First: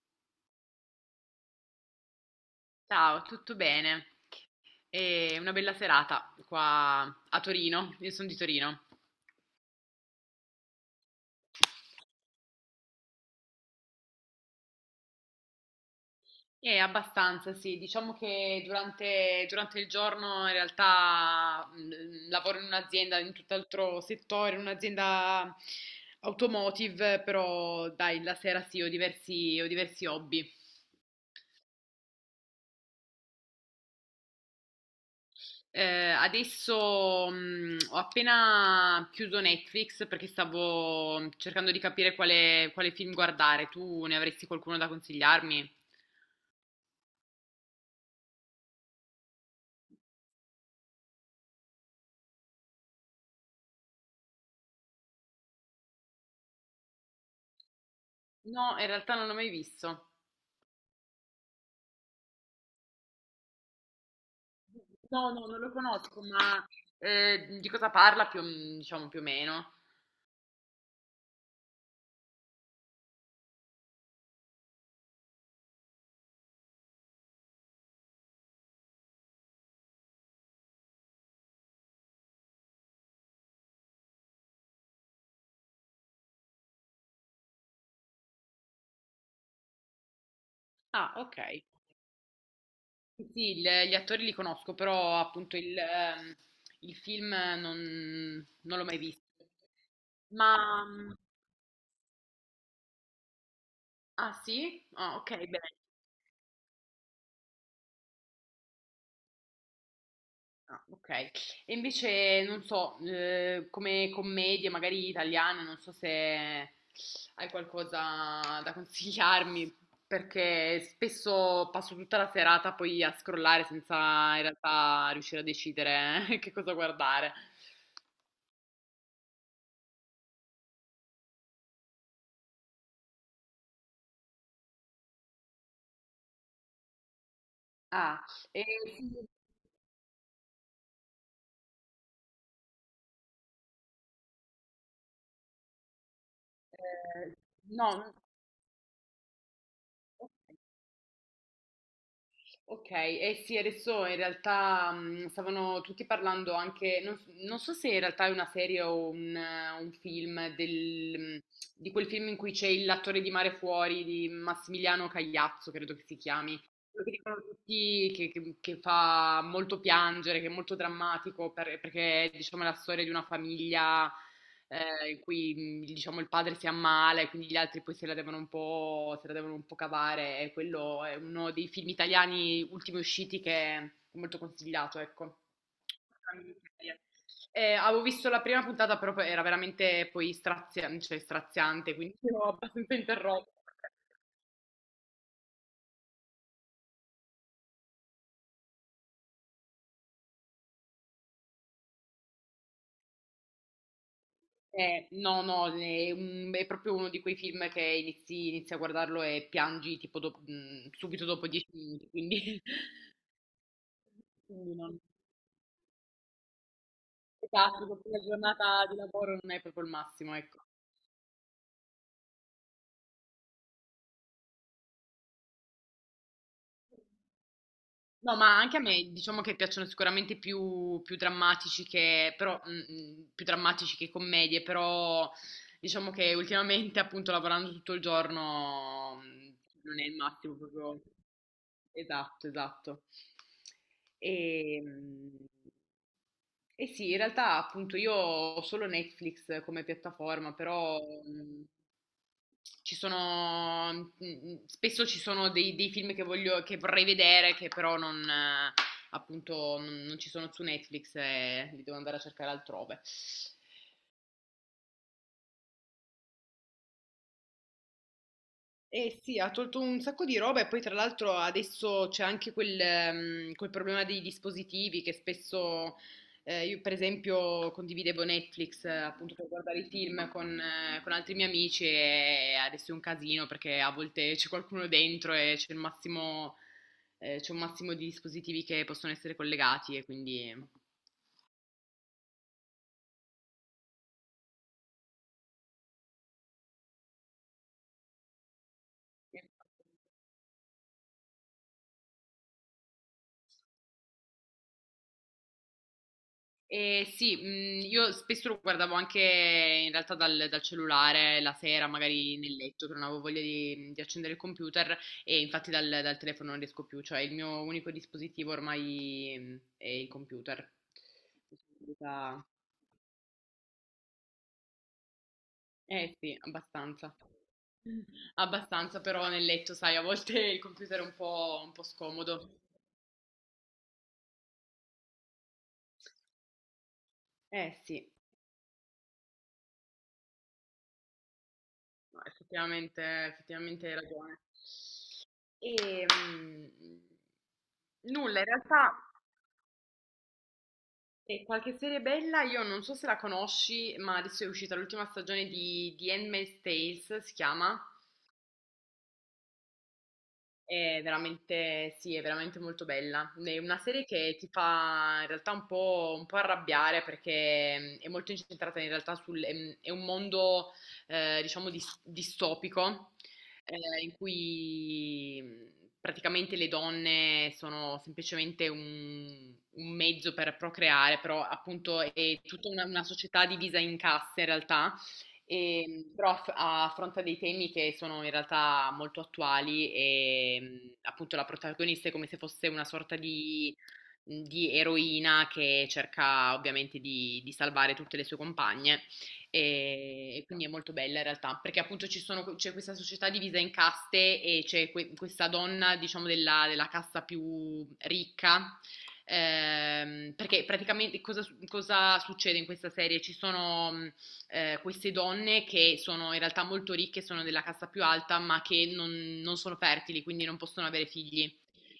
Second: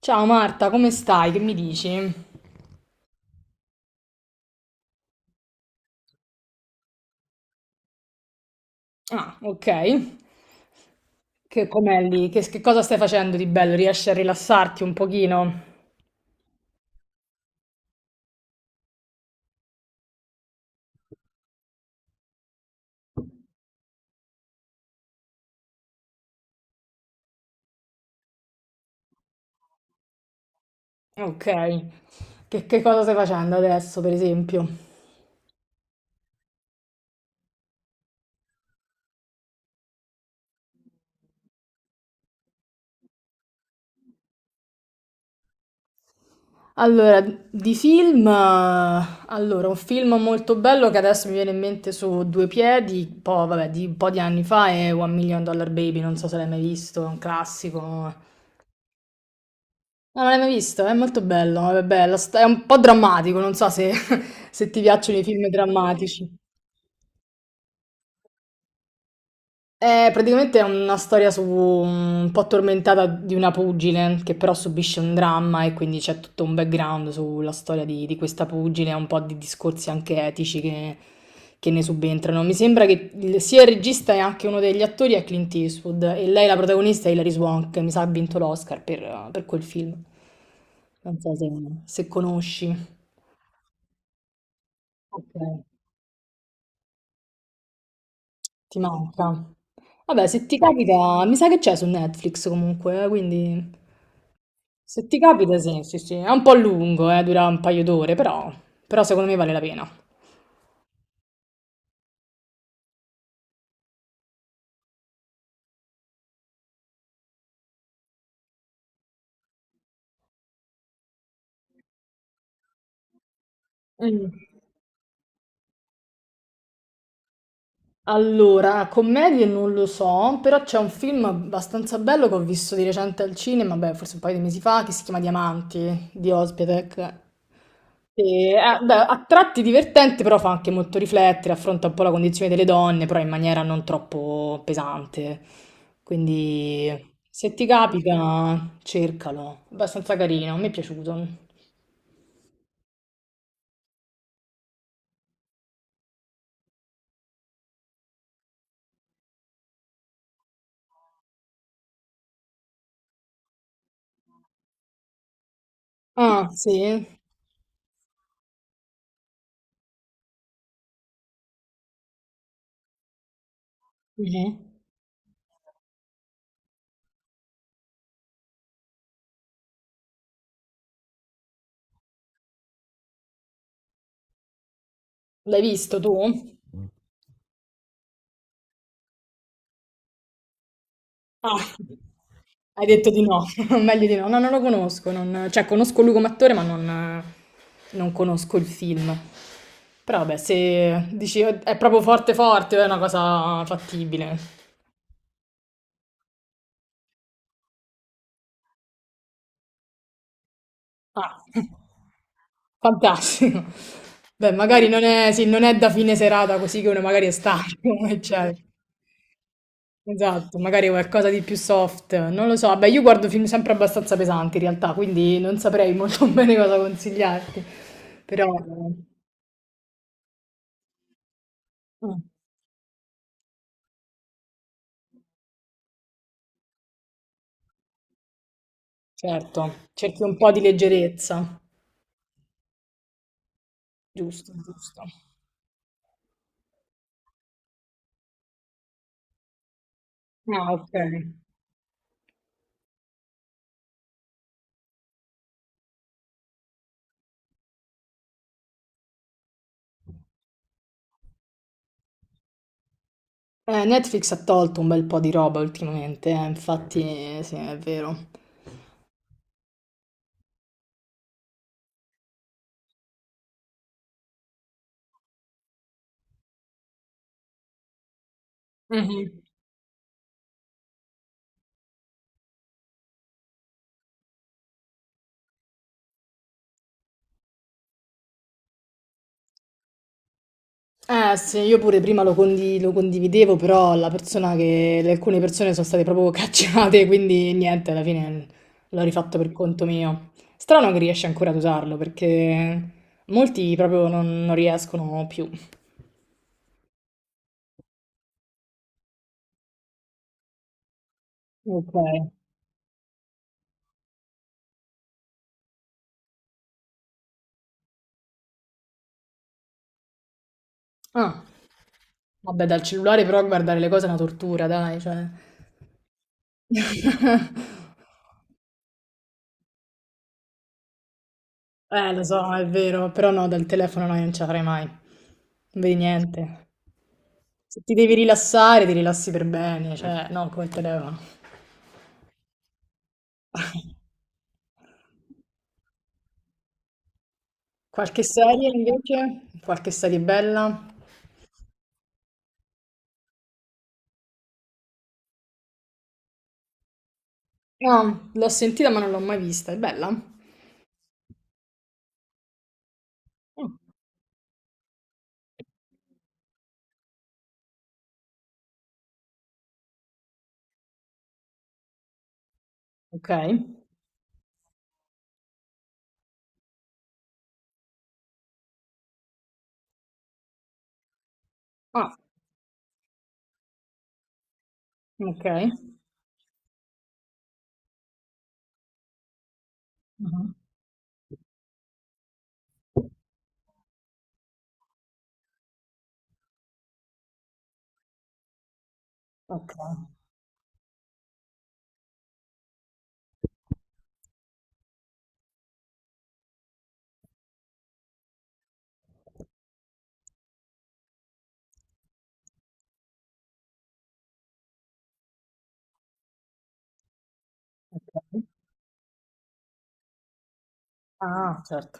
Ciao Marta, come stai? Che mi dici? Ciao, tutto bene? È una bella serata qua a Torino, io sono di Torino. Ah, ok. Che com'è lì? Che cosa stai facendo di bello? Riesci a rilassarti un pochino? E abbastanza, sì, diciamo che durante il giorno in realtà lavoro in un'azienda, in tutt'altro settore, in un'azienda automotive, però dai, la sera sì, ho diversi hobby. Ok. Che cosa stai facendo adesso, per esempio? Adesso, ho appena chiuso Netflix perché stavo cercando di capire quale film guardare. Tu ne avresti qualcuno da consigliarmi? Allora, di film, allora, un film molto bello che adesso mi viene in mente su due piedi, un po', vabbè, di un po' di anni fa è One Million Dollar Baby, non so se l'hai mai visto, è un classico. No, in realtà non l'ho mai visto. No, non l'hai mai visto? È molto bello, vabbè, è un po' drammatico, non so se se ti piacciono i No, no, film non lo conosco, drammatici. ma, di cosa parla più diciamo più o meno? È praticamente è una storia su, un po' tormentata di una pugile che però subisce un dramma e quindi c'è tutto un background sulla storia di, questa pugile, un po' di discorsi anche etici che ne subentrano. Mi sembra che sia il regista e anche uno degli attori è Clint Eastwood e lei la protagonista è Hilary Swank, mi sa ha vinto l'Oscar per, quel film. Ah, Non so se okay. se conosci. Sì, sì, il gli attori li conosco, però Ok, appunto il film non ti non l'ho mai visto. manca. Vabbè, se Ma ti mhmm, capita, mi sa che c'è su Netflix comunque, quindi ah sì? se Ah, ti okay, capita, bene. sì, sì, sì. È un po' lungo, dura un paio d'ore, però, però secondo me vale la pena. Ah, ok. E invece, non so, come commedie, magari italiane, non so se hai qualcosa da consigliarmi, perché spesso passo tutta la serata poi a scrollare Mm. senza in realtà riuscire a decidere che cosa guardare. Allora, commedie non lo so, però c'è un film abbastanza bello che ho visto di recente al cinema, beh, forse un paio di mesi fa, che si chiama Diamanti, di Özpetek. Ah, Sì, e beh, a sì, tratti divertente, però fa anche molto riflettere, affronta un po' la condizione delle donne, però in maniera non troppo pesante. Quindi eh, se ti no, capita, cercalo. Abbastanza carino, ok. mi è piaciuto. Ok, eh sì, adesso in realtà stavano tutti parlando anche, non, non so se in realtà è una serie o un film, di quel film in cui c'è l'attore di Mare Fuori di Massimiliano Cagliazzo, credo che si Ah, chiami, quello sì? che dicono tutti che fa molto piangere, che è molto drammatico perché è diciamo la storia di una famiglia Mhm. In cui diciamo il padre si ammala e quindi gli altri poi se la devono un po', se la devono un po' cavare. E quello è uno dei film italiani ultimi usciti che è molto consigliato, ecco. L'hai visto tu? Avevo visto la prima puntata, però poi era veramente poi cioè, Ah, straziante, quindi ero hai abbastanza detto di no, interrotta. meglio di no. No, non lo conosco, non- cioè conosco lui come attore, ma non, conosco il film. Però vabbè, se dici "Oh, è proprio forte forte", è una cosa fattibile. No, no, è proprio uno di quei film che inizi a guardarlo e piangi tipo subito Ah, dopo dieci minuti, quindi, fantastico. Beh, quindi magari no. non è, sì, non è da fine serata così che uno magari è Esatto, stanco, dopo una eccetera. giornata di lavoro non è proprio il massimo, Esatto, ecco. magari qualcosa di più soft, non lo so. Vabbè, io guardo film sempre abbastanza pesanti in realtà, quindi non saprei molto bene cosa consigliarti. No, Peròma anche a me diciamo che piacciono più drammatici mm, che, però, più drammatici che commedie, però diciamo che ultimamente appunto lavorando tutto il giorno certo, non è il cerchi un po' massimo di proprio. leggerezza. Esatto, esatto. E, Giusto, giusto. e sì, in realtà appunto io ho solo Netflix come piattaforma, Ah, ok. però mm, ci sono spesso ci sono dei film che vorrei vedere che però non appunto, non ci sono su Netflix e li devo andare a cercare altrove. Netflix ha tolto un bel po' di roba ultimamente, infatti, sì, è vero. Eh sì, ha tolto un sacco di roba e poi tra l'altro adesso c'è anche quel problema dei dispositivi che spesso io per esempio condividevo Netflix appunto Mhm. per guardare i film con altri miei amici e adesso è un casino perché a volte c'è qualcuno dentro c'è un massimo di dispositivi che possono essere collegati e quindi... Eh sì, io pure prima lo, lo condividevo, però la persona che... alcune persone sono state proprio cacciate, quindi niente, alla fine l'ho rifatto per conto mio. Strano che riesci ancora ad usarlo, perché molti proprio non riescono più. Sì, io spesso lo guardavo anche in realtà dal cellulare la sera, Ok. magari nel letto, che non avevo voglia di accendere il computer e infatti dal telefono non riesco più, cioè il mio unico dispositivo ormai è il computer. Ah, Possibilità- vabbè, dal cellulare però guardare le cose è una tortura, dai, cioè... Eh sì, abbastanza. Abbastanza, però nel letto, sai, a volte il computer è un po' lo scomodo. so, è vero, però no, dal telefono no, io non ce la farei mai. Non vedi niente. Se Eh ti sì, devi rilassare, ti rilassi per bene, cioè, non come il telefono. no, effettivamente hai ragione. E Qualche nulla, in serie realtà invece? Qualche serie bella? Qualche serie bella, io non so se la conosci, ma adesso è uscita l'ultima stagione di Handmaid's Tales, si chiama. No, l'ho sentita ma non l'ho mai vista. È bella? Mm. È veramente molto bella. È una serie che ti fa in realtà un po' arrabbiare perché è molto incentrata in realtà sul... è un mondo, diciamo, distopico, Ok. In cui praticamente le donne sono semplicemente un mezzo per procreare, però appunto Ah, è una società divisa in caste in realtà ok. e, però affronta dei temi che sono in realtà molto attuali Mhm. e appunto la protagonista è come se fosse una sorta di, di eroina che cerca ovviamente di salvare tutte le sue compagne Ok. E quindi è molto bella in realtà perché appunto c'è questa società divisa in caste e c'è questa donna diciamo della casta più ricca. Perché praticamente cosa succede in questa serie? Ci sono queste donne che sono in realtà molto ricche, sono della casta più alta, ma che non, non sono fertili, quindi non possono avere figli. Ah, certo.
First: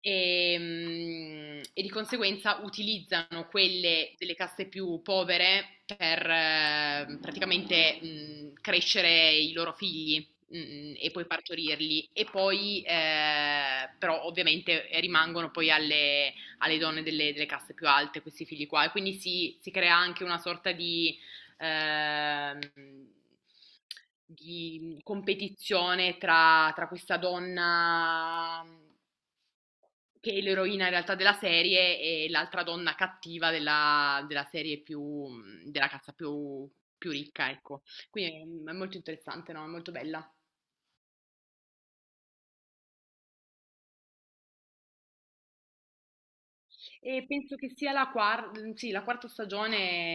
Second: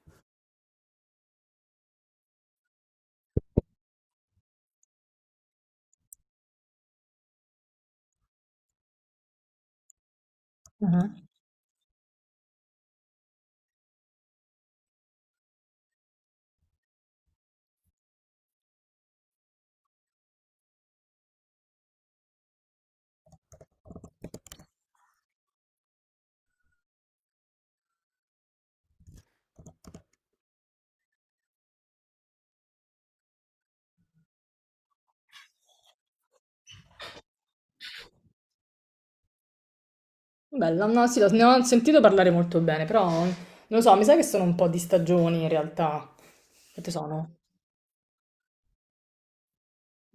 E, e di conseguenza utilizzano quelle delle caste più povere per praticamente crescere i loro figli e poi Mhm. partorirli e poi però ovviamente rimangono poi alle donne delle caste più alte questi figli qua e quindi si crea anche una sorta ehm, di competizione tra questa donna che è l'eroina in realtà della serie e l'altra donna cattiva della serie della cazza più ricca, ecco. Quindi è molto interessante, no? È molto bella. Bella, no, sì, ne ho sentito parlare molto bene, però non lo so, mi sa che sono un po' di stagioni in realtà. Quante E sono? penso che sia sì, la quarta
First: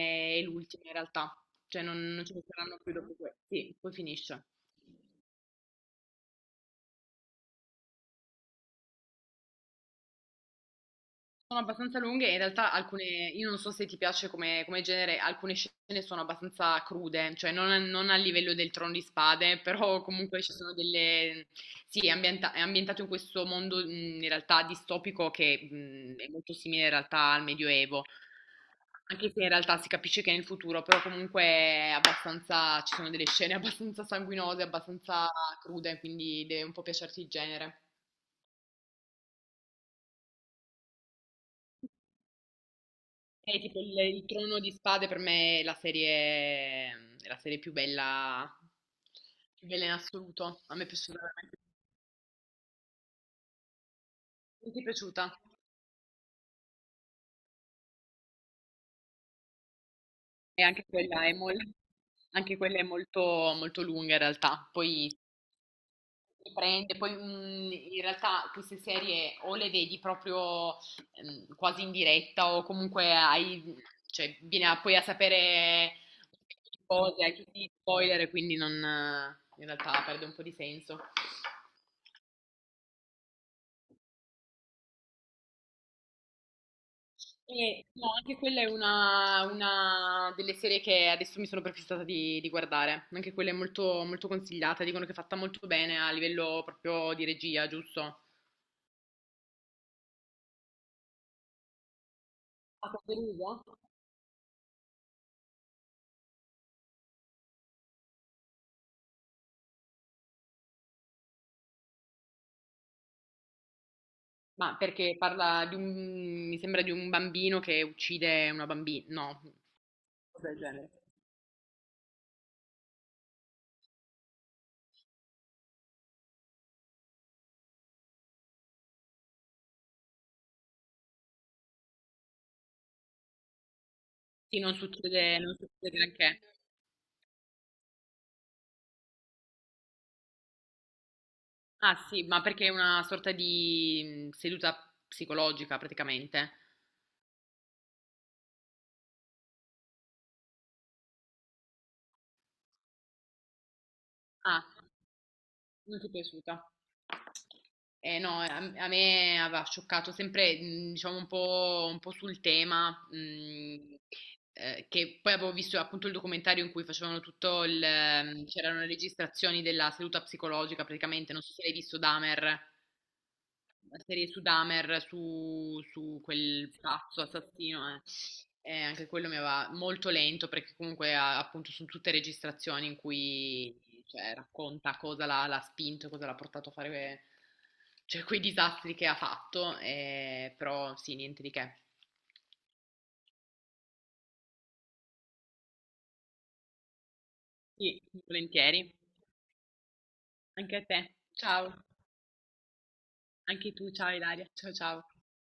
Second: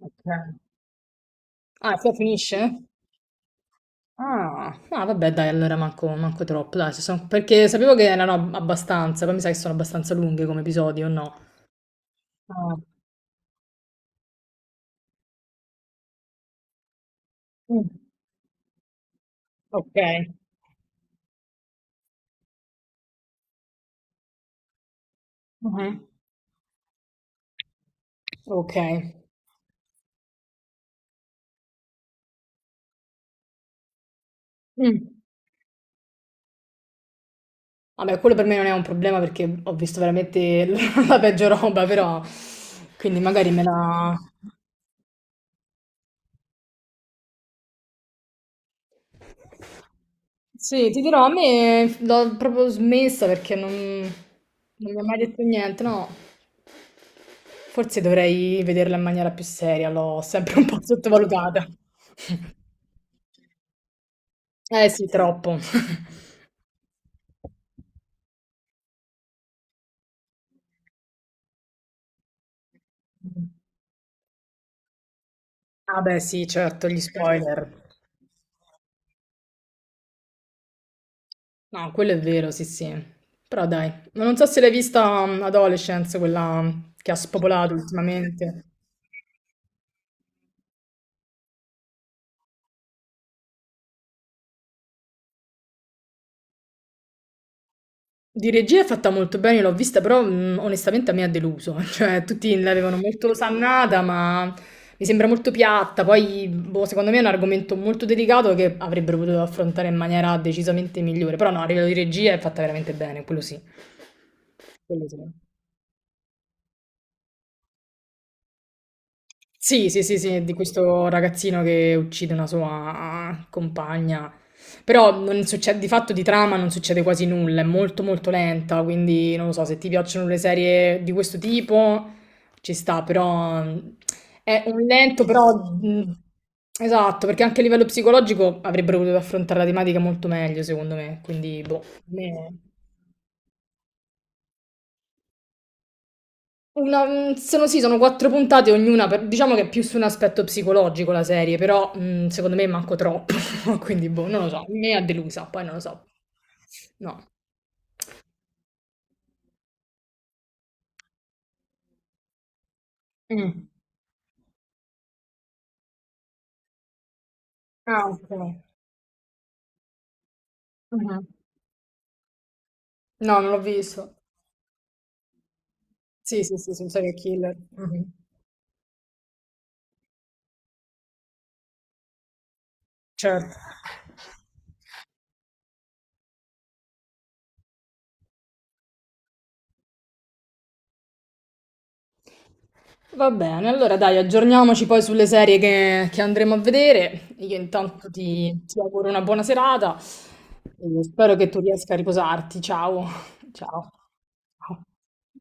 Ok. e l'ultima in realtà, cioè Ah, non, qua non ce ne finisce? saranno più dopo questo. Sì, poi finisce. Ah, ah, vabbè, dai, allora manco troppo, dai, se sono- perché sapevo che erano abbastanza, poi mi sa che sono abbastanza lunghe come episodi, o no? Sono abbastanza lunghe, in realtà Ah, alcune, io non so se ti piace come genere, alcune scene sono abbastanza crude, cioè non, a mm, non a livello del Trono di Spade, ok. però comunque ci sono delle... Sì, è ambientato in questo mondo in realtà distopico che Mhm, è molto simile in realtà al Medioevo, ok. anche se in realtà si capisce che è nel futuro, però comunque è abbastanza, ci sono delle scene abbastanza sanguinose, Mm. abbastanza crude, quindi deve un po' piacerti il genere. Vabbè, quello per me non è un problema perché ho visto veramente la peggio roba, però, quindi magari me Tipo la... il Trono di Spade per me è la serie più bella in assoluto. A me è Sì, ti piaciuta dirò, a veramente. me l'ho proprio smessa perché non, Non ti è non mi ha mai piaciuta? detto niente, no? Forse dovrei vederla in maniera più seria, l'ho sempre E un po' anche sottovalutata. Anche quella è molto, molto lunga in realtà. Eh sì, Poi troppo. ti prende, poi in realtà queste serie o le vedi proprio quasi in diretta o comunque hai, poi a sapere Ah beh, sì, certo, gli cose, anche spoiler. di spoiler, quindi non, in realtà perde un po' di senso. No, quello è vero, sì, sì. Però dai, non so se l'hai vista Adolescence, quella che ha spopolato E no, anche quella ultimamente. è una delle serie che adesso mi sono prefissata di guardare. Anche quella è molto, molto consigliata, dicono che è fatta molto bene a livello proprio di regia, giusto? A Di regia è fatta molto bene, l'ho vista, però onestamente a me ha deluso, cioè tutti l'avevano molto Capoluogo? osannata, ma mi sembra molto piatta, poi boh, secondo me è un argomento molto delicato che avrebbero potuto affrontare in maniera decisamente migliore, però no, a livello di regia è fatta veramente bene, quello sì, Ma quello sì. perché parla di un, mi sembra di un bambino che uccide una bambina, no, Sì, sì, sì, sì, cosa di del genere. questo ragazzino che uccide una sua compagna. Però non succede, di fatto di trama non succede quasi nulla, è molto molto lenta, quindi non lo so, se ti piacciono le serie di questo tipo ci sta, però Sì, è non un lento, succede, però non succede granché. esatto, perché anche a livello psicologico avrebbero potuto affrontare la tematica molto meglio, secondo me, quindi boh, Ah a sì, ma me... perché è una sorta di seduta psicologica praticamente. Una, sono sì, sono quattro puntate ognuna, diciamo che è più su un aspetto psicologico la serie, però secondo me manco troppo, quindi boh, non lo so, Ah. mi ha delusa, poi non lo Non so. ti è piaciuta? No. Eh no, a me aveva scioccato sempre, diciamo, un po' sul tema, Mm. Che poi avevo visto appunto il documentario in cui facevano tutto Ah, ok. C'erano le registrazioni della seduta psicologica Mhm. praticamente, non so se l'hai visto Dahmer, No, non l'ho la visto. serie su Dahmer, su Sì, sì, quel sì, sono serial pazzo killer. assassino, eh. Mhm. E anche quello mi aveva molto lento perché comunque appunto sono tutte registrazioni in Certo. cui cioè, racconta cosa l'ha spinto, cosa l'ha portato a fare cioè, quei disastri che ha fatto, però sì, niente di che. Va bene, allora dai, aggiorniamoci poi sulle serie che andremo a vedere. Io Sì, intanto ti, volentieri. auguro una buona serata Anche a e te. spero che tu Ciao. riesca a riposarti. Ciao. Anche Ciao. tu, ciao Ilaria. Ciao Ciao. ciao.